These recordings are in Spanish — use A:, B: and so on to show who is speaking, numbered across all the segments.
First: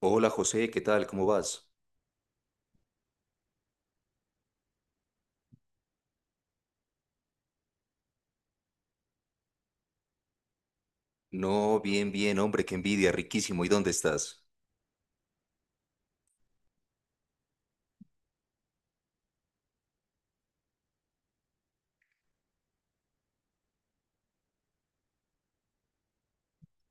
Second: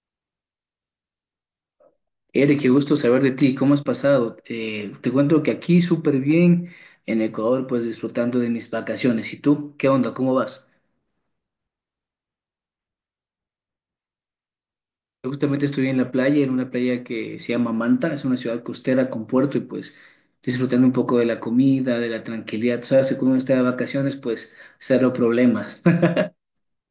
A: Hola José, ¿qué tal? ¿Cómo vas?
B: Eric, qué gusto saber de ti, ¿cómo has pasado? Te cuento que aquí súper bien, en Ecuador, pues disfrutando de mis vacaciones. ¿Y tú? ¿Qué onda? ¿Cómo vas?
A: No, bien, bien, hombre, qué envidia, riquísimo. ¿Y dónde estás?
B: Yo justamente estoy en la playa, en una playa que se llama Manta, es una ciudad costera con puerto y pues disfrutando un poco de la comida, de la tranquilidad. Sabes que cuando uno está de vacaciones, pues cero problemas.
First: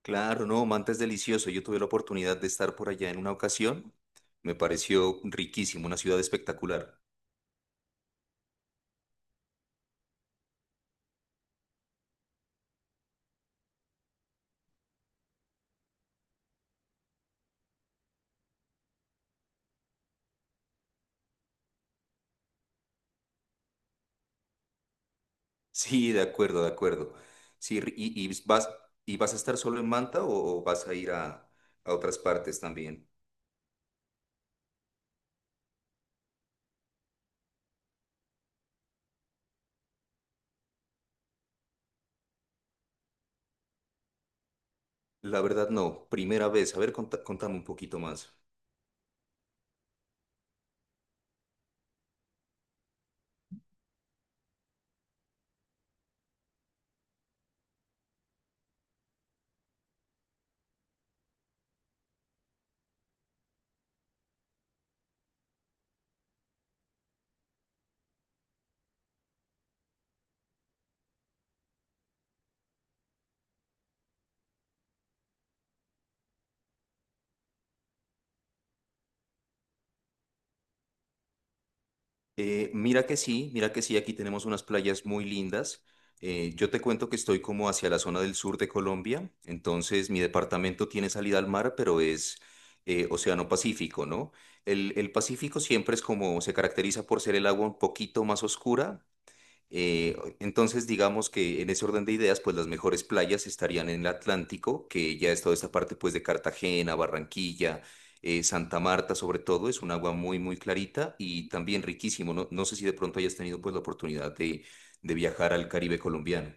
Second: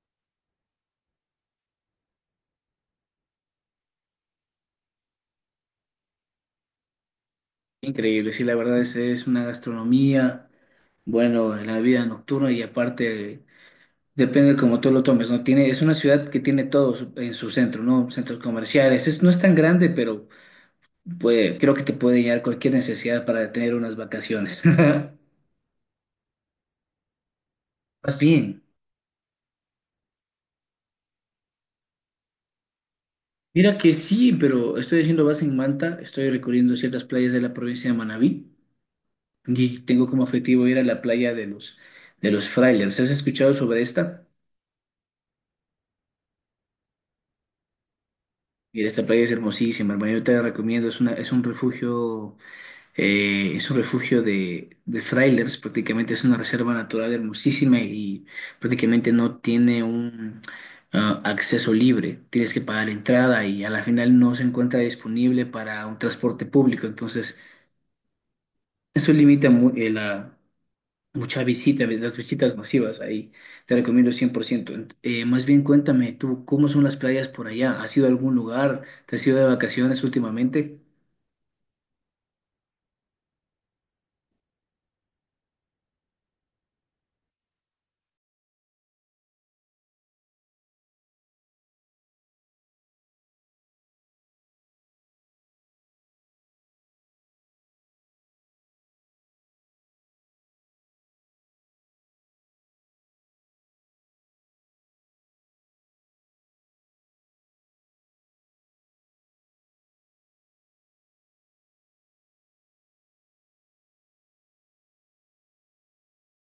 A: Claro, no, Manta es delicioso. Yo tuve la oportunidad de estar por allá en una ocasión. Me pareció riquísimo, una ciudad espectacular.
B: Increíble, sí, la verdad es una gastronomía, bueno, la vida nocturna y aparte. Depende de cómo tú lo tomes, ¿no? Tiene, es una ciudad que tiene todo en su centro, ¿no? Centros comerciales. No es tan grande, pero creo que te puede llegar cualquier necesidad para tener unas vacaciones.
A: Sí, de acuerdo, de acuerdo. Sí, ri-
B: Más
A: y, y
B: bien,
A: vas, ¿Y vas a estar solo en Manta o vas a ir a otras partes también?
B: mira que sí, pero estoy haciendo base en Manta, estoy recorriendo ciertas playas de la provincia de Manabí y tengo como objetivo ir a la playa de los Frailers. ¿Has escuchado sobre esta?
A: La verdad, no, primera vez. A ver, contame un poquito más.
B: Mira, esta playa es hermosísima, hermano, yo te la recomiendo, es un refugio. Es un refugio de trailers, prácticamente es una reserva natural hermosísima y prácticamente no tiene un acceso libre. Tienes que pagar entrada y a la final no se encuentra disponible para un transporte público. Entonces, eso limita mucha visita, las visitas masivas ahí. Te recomiendo 100%. Más bien cuéntame tú, ¿cómo son las playas por allá? ¿Has ido a algún lugar? ¿Te has ido de vacaciones últimamente?
A: Mira que sí, mira que sí, aquí tenemos unas playas muy lindas. Yo te cuento que estoy como hacia la zona del sur de Colombia, entonces mi departamento tiene salida al mar, pero es Océano Pacífico, ¿no? El Pacífico siempre es como, se caracteriza por ser el agua un poquito más oscura, entonces, digamos que en ese orden de ideas, pues las mejores playas estarían en el Atlántico, que ya es toda esta parte pues de Cartagena, Barranquilla, Santa Marta sobre todo, es un agua muy, muy clarita y también riquísimo. No, no sé si de pronto hayas tenido pues la oportunidad de viajar al Caribe colombiano.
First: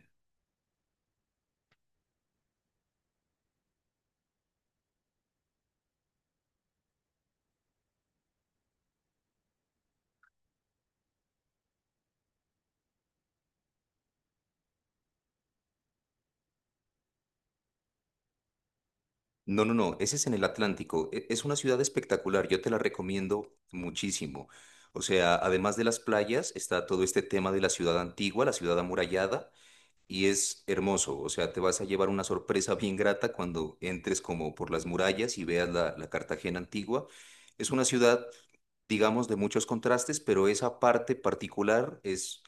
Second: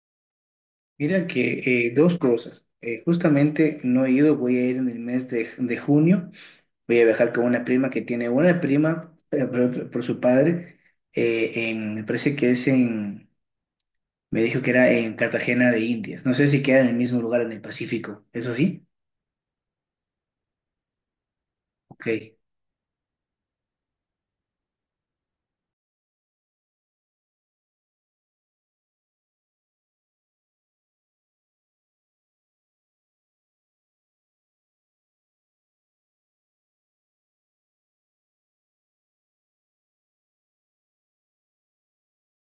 B: Mira que dos cosas. Justamente no he ido, voy a ir en el mes de junio. Voy a viajar con una prima que tiene una prima por su padre. Me parece que es me dijo que era en Cartagena de Indias. No sé si queda en el mismo lugar en el Pacífico. ¿Es así?
A: No, no, no, ese es en el Atlántico. Es una ciudad
B: Ok.
A: espectacular, yo te la recomiendo muchísimo. O sea, además de las playas, está todo este tema de la ciudad antigua, la ciudad amurallada. Y es hermoso, o sea, te vas a llevar una sorpresa bien grata cuando entres como por las murallas y veas la Cartagena antigua. Es una ciudad, digamos, de muchos contrastes, pero esa parte particular es,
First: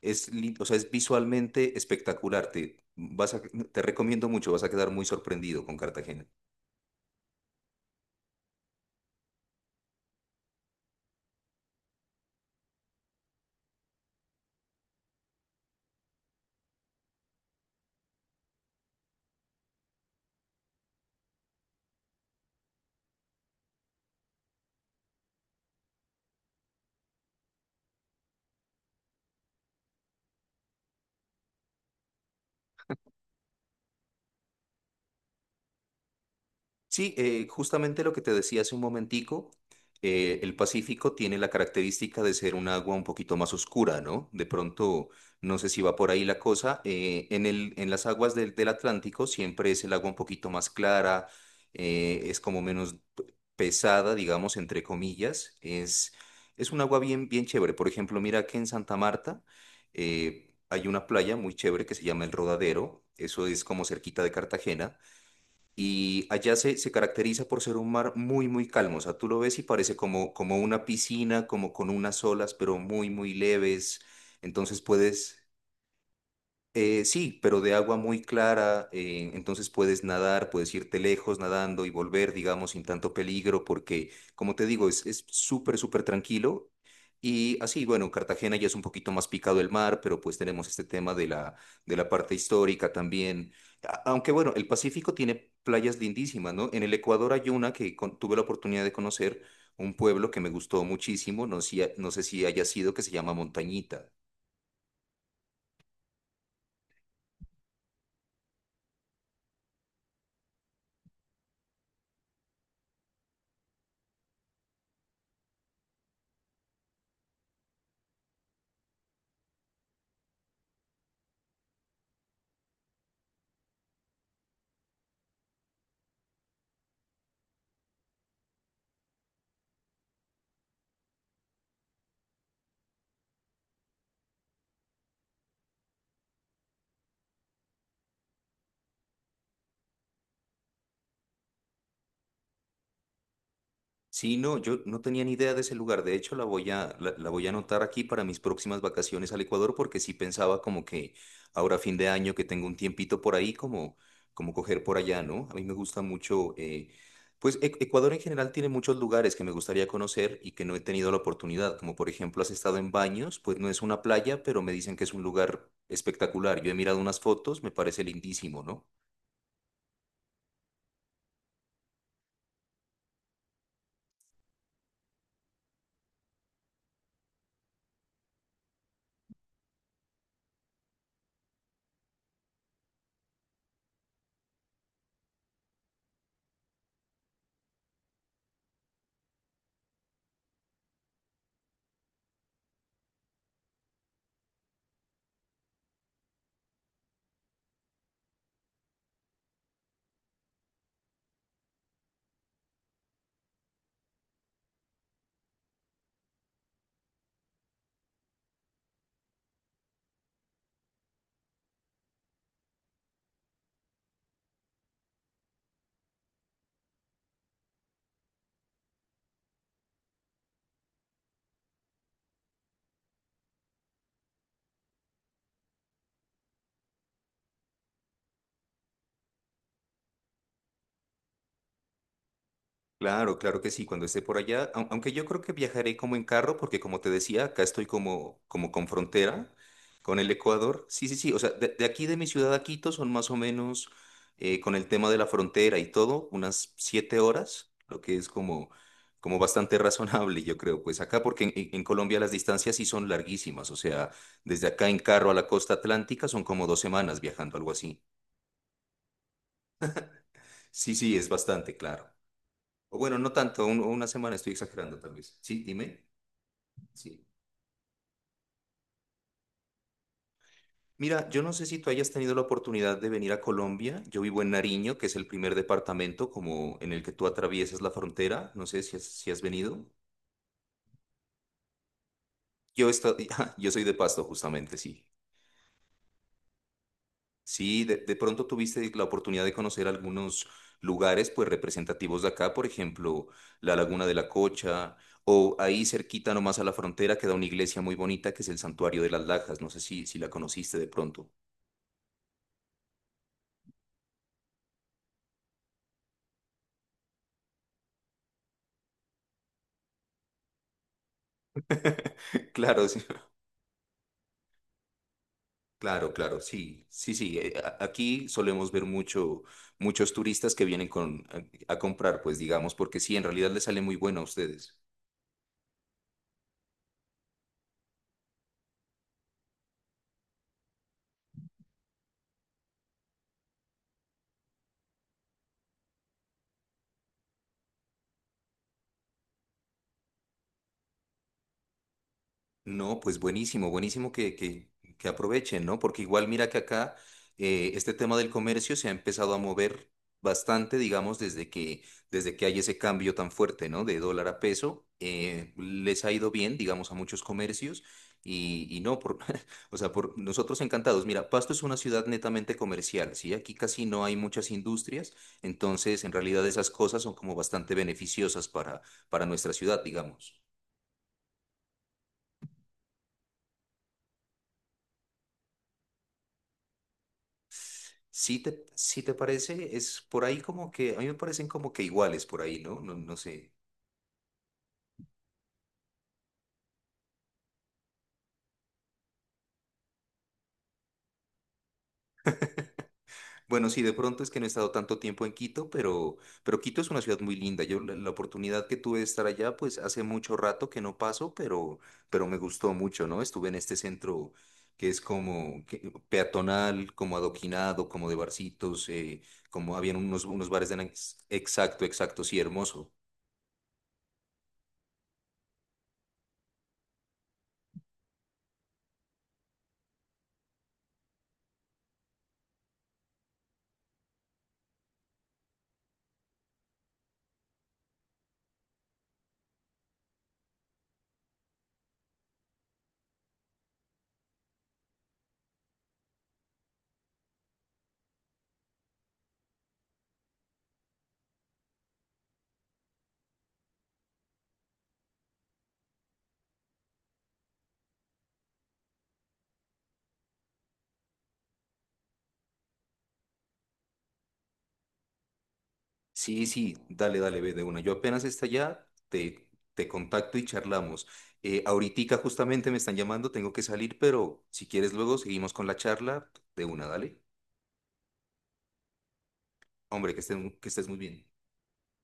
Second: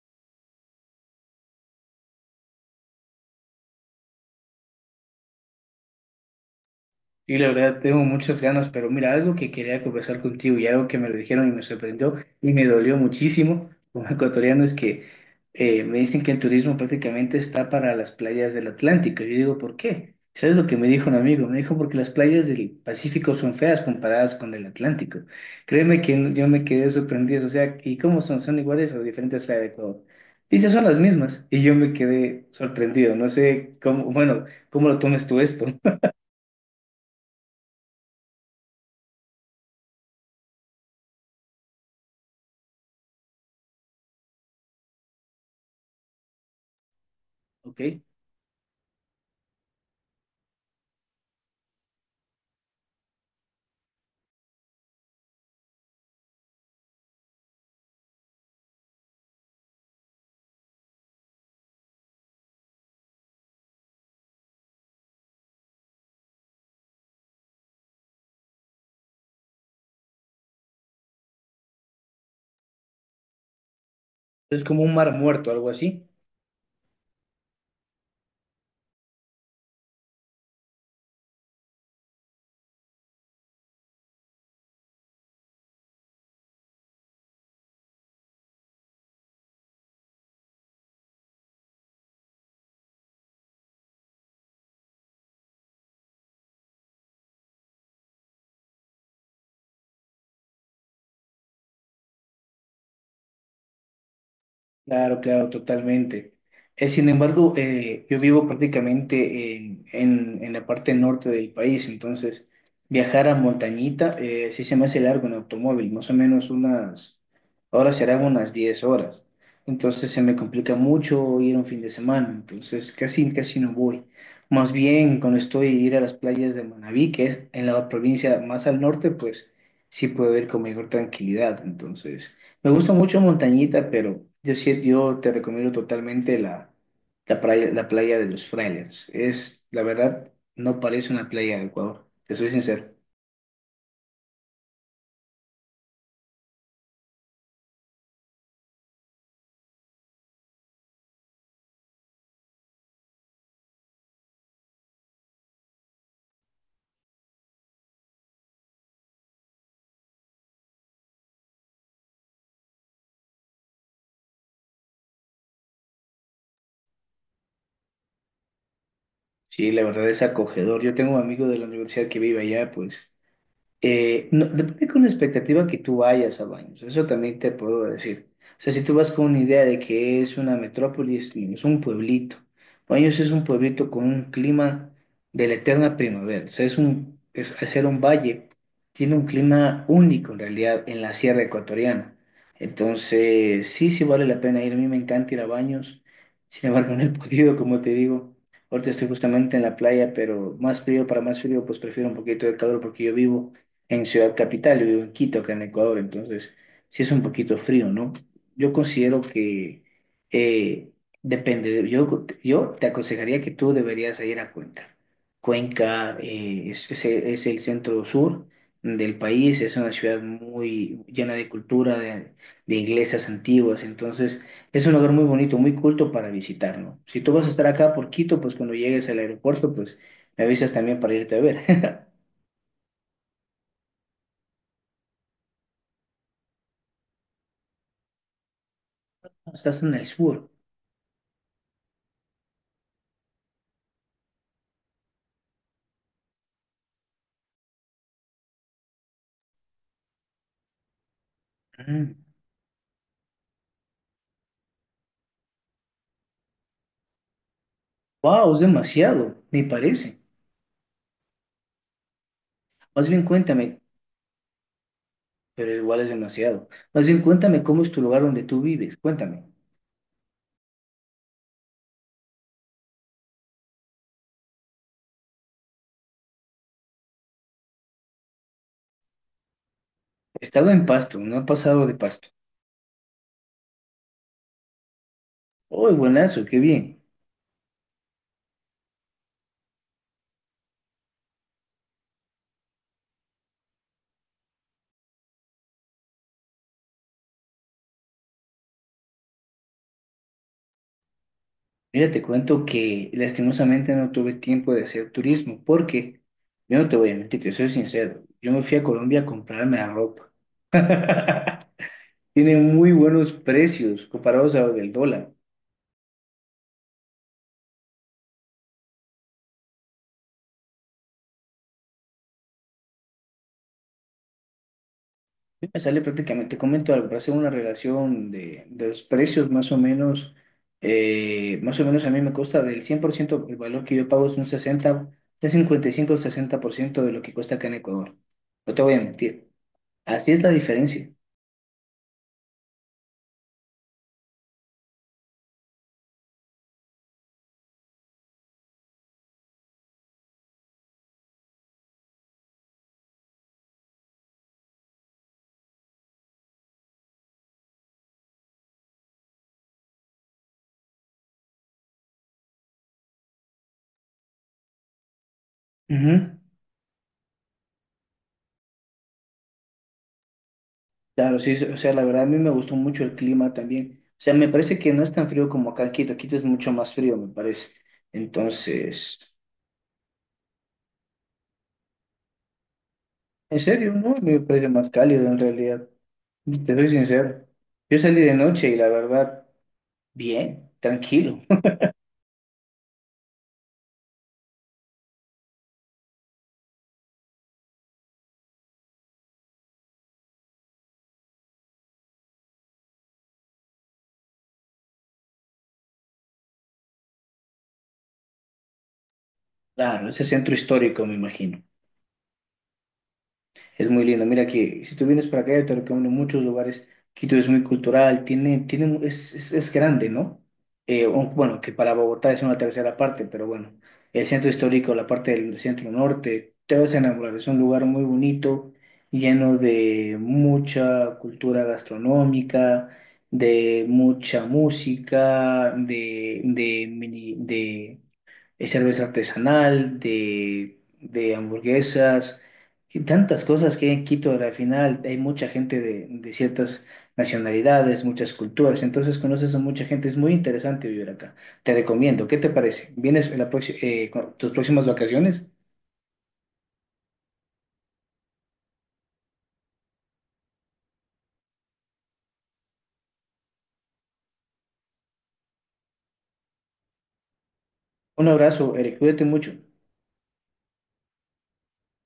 A: es, lin- o sea, es visualmente espectacular. Te recomiendo mucho, vas a quedar muy sorprendido con Cartagena.
B: Y la verdad, tengo muchas ganas, pero mira, algo que quería conversar contigo y algo que me lo dijeron y me sorprendió y me dolió muchísimo como ecuatoriano es que me dicen que el turismo prácticamente está para las playas del Atlántico. Yo digo, ¿por qué? ¿Sabes lo que me dijo un amigo? Me dijo, porque las playas del Pacífico son feas comparadas con el Atlántico. Créeme que yo me quedé sorprendido. O sea, ¿y cómo son? ¿Son iguales o diferentes a Ecuador? Dice, son las mismas. Y yo me quedé sorprendido. No sé cómo, bueno, ¿cómo lo tomes tú esto?
A: Sí, justamente lo que te decía hace un momentico, el Pacífico tiene la característica de ser un agua un poquito más oscura, ¿no? De pronto, no sé si va por ahí la cosa,
B: ¿Ok?
A: en las aguas del Atlántico siempre es el agua un poquito más clara, es como menos pesada, digamos, entre comillas, es un agua bien, bien chévere. Por ejemplo, mira que en Santa Marta hay una playa muy chévere que se llama El Rodadero, eso es como cerquita de Cartagena. Y allá se caracteriza por ser un mar muy, muy calmo. O sea, tú lo ves y parece como, como una piscina, como con unas olas, pero muy, muy leves.
B: Es
A: Entonces
B: como un mar
A: puedes,
B: muerto, algo así.
A: sí, pero de agua muy clara, entonces puedes nadar, puedes irte lejos nadando y volver, digamos, sin tanto peligro, porque, como te digo, es súper, súper tranquilo. Y así, bueno, Cartagena ya es un poquito más picado el mar, pero pues tenemos este tema de de la parte histórica también. Aunque bueno, el Pacífico tiene playas lindísimas, ¿no? En el Ecuador hay una que tuve la oportunidad de conocer, un pueblo que me gustó muchísimo, no, sé si- no sé si haya sido, que se llama Montañita.
B: Claro, claro, totalmente. Sin embargo, yo vivo prácticamente en la parte norte del país, entonces viajar a Montañita sí se me hace largo en automóvil, más o menos ahora serán unas 10 horas. Entonces se me complica mucho ir un fin de semana, entonces casi, casi no voy. Más bien cuando estoy ir a las playas de Manabí, que es en la provincia más al norte, pues sí puedo ir con mayor tranquilidad, entonces... Me gusta mucho Montañita, pero yo sí, yo te recomiendo totalmente la playa de los Frailes. La verdad, no parece una playa de Ecuador, te soy sincero.
A: Sí, no, yo no tenía ni idea de ese lugar. De hecho, la voy a anotar aquí para mis próximas vacaciones al Ecuador, porque sí pensaba como que ahora fin de año que tengo un tiempito por ahí, como coger por allá, ¿no? A mí me gusta mucho, Ecuador en general tiene muchos lugares que me gustaría conocer y que no he tenido la oportunidad. Como por ejemplo, has estado en Baños, pues no es una playa, pero me dicen que es un lugar espectacular. Yo he mirado unas fotos, me parece lindísimo, ¿no?
B: Sí, la verdad es acogedor. Yo tengo un amigo de la universidad que vive allá, pues. No, depende con la expectativa que tú vayas a Baños, eso también te puedo decir. O sea, si tú vas con una idea de que es una metrópolis, no, es un pueblito. Baños es un pueblito con un clima de la eterna primavera. O sea, al ser un valle, tiene un clima único en realidad en la sierra ecuatoriana. Entonces, sí, sí vale la pena ir. A mí me encanta ir a Baños. Sin embargo, no he podido, como te digo. Ahorita estoy justamente en la playa, pero más frío para más frío, pues prefiero un poquito de calor porque yo vivo en Ciudad Capital, yo vivo en Quito, acá en Ecuador, entonces sí es un poquito frío, ¿no? Yo considero que eh, depende, yo te aconsejaría que tú deberías ir a Cuenca. Cuenca es el centro sur del país, es una ciudad muy llena de cultura, de iglesias antiguas, entonces es un lugar muy bonito, muy culto para visitar, ¿no? Si tú vas a estar acá por Quito, pues cuando llegues al aeropuerto, pues me avisas también para irte a ver.
A: Claro, claro que sí, cuando esté por allá, aunque yo creo que viajaré como en carro, porque como te decía, acá estoy como, como con frontera
B: Estás en el
A: con el
B: sur.
A: Ecuador. Sí, sí, sí, o sea, de aquí de mi ciudad a Quito son más o menos con el tema de la frontera y todo, unas 7 horas, lo que es como, como bastante razonable, yo creo, pues acá, porque en Colombia las distancias sí son larguísimas, o sea, desde acá en carro a la costa atlántica son como 2 semanas viajando, algo así.
B: Wow, es demasiado, me parece.
A: Sí, sí, es bastante, claro. O
B: Más
A: bueno,
B: bien
A: no tanto,
B: cuéntame,
A: una semana estoy exagerando tal vez. Sí,
B: pero igual es
A: dime.
B: demasiado. Más bien
A: Sí.
B: cuéntame cómo es tu lugar donde tú vives. Cuéntame.
A: Mira, yo no sé si tú hayas tenido la oportunidad de venir a Colombia. Yo vivo en Nariño, que es el primer departamento como en el que tú atraviesas la frontera. No sé si has, si has venido.
B: He estado en Pasto, no he pasado de Pasto.
A: Yo, yo soy de Pasto, justamente, sí.
B: ¡Oh, buenazo, qué bien!
A: Sí, de pronto tuviste la oportunidad de conocer algunos lugares pues representativos de acá, por ejemplo, la Laguna de la Cocha, o ahí cerquita nomás a la frontera queda una iglesia muy bonita que es el Santuario de las Lajas. No sé si, si la conociste de pronto.
B: Mira, te cuento que lastimosamente no tuve tiempo de hacer turismo porque yo no te voy a mentir, te soy sincero. Yo me fui a Colombia a comprarme la ropa. Tiene muy
A: Claro, sí,
B: buenos precios comparados a del dólar.
A: claro, claro, sí, sí, sí. Aquí solemos ver mucho, muchos turistas que vienen con, a comprar, pues digamos, porque sí, en realidad les sale muy bueno a ustedes.
B: Me sale prácticamente, te comento algo, para hacer una relación de los precios más o menos a mí me cuesta del 100% el valor que yo pago es un 60, de 55 o ciento de lo que cuesta acá en Ecuador. No te voy a mentir, así es la diferencia.
A: No, pues buenísimo, que aprovechen, ¿no? Porque igual mira que acá este tema del comercio se ha empezado a mover bastante, digamos, desde que hay ese cambio tan fuerte, ¿no? De dólar a peso, les ha ido bien, digamos, a muchos comercios y no, por, o sea, por nosotros encantados. Mira, Pasto es una ciudad netamente comercial, ¿sí? Aquí casi no hay muchas industrias, entonces en
B: Ujú.
A: realidad esas cosas son como bastante beneficiosas para nuestra ciudad, digamos.
B: Claro, sí, o sea, la verdad a mí me gustó mucho el clima también. O sea, me parece que no es tan frío como acá en Quito, Quito es mucho más frío, me parece.
A: Si te
B: Entonces,
A: parece, es por ahí como que, a mí me parecen como que iguales por ahí, ¿no? No, no sé.
B: en serio, no, me parece más cálido en realidad. Te soy sincero. Yo salí de noche y la verdad, bien, tranquilo.
A: Bueno, sí, de pronto es que no he estado tanto tiempo en Quito, pero Quito es una ciudad muy linda. La oportunidad que tuve de estar allá, pues hace mucho rato que no paso, pero me gustó mucho, ¿no? Estuve en este centro que es como peatonal, como adoquinado, como de barcitos,
B: Claro, ese centro
A: unos bares de...
B: histórico, me imagino.
A: Exacto, exacto, sí, hermoso.
B: Es muy lindo. Mira que si tú vienes para acá, yo te recomiendo muchos lugares. Quito es muy cultural, tiene, tiene, mu- es grande, ¿no? Bueno, que para Bogotá es una tercera parte, pero bueno, el centro histórico, la parte del centro norte, te vas a enamorar. Es un lugar muy bonito, lleno de mucha cultura gastronómica, de mucha música, de cerveza artesanal, de hamburguesas, y tantas cosas que hay en Quito. Al final hay mucha gente de ciertas nacionalidades, muchas culturas, entonces conoces a mucha gente, es muy interesante vivir acá. Te recomiendo, ¿qué te parece? ¿Vienes con tus próximas vacaciones?
A: Sí, sí, dale, dale, ve de una. Yo apenas esté allá, te contacto y charlamos. Ahoritica justamente me están llamando, tengo que salir, pero si quieres luego seguimos con la charla de una, dale.
B: Un abrazo, Eric, cuídate mucho.
A: Hombre, que estés muy bien.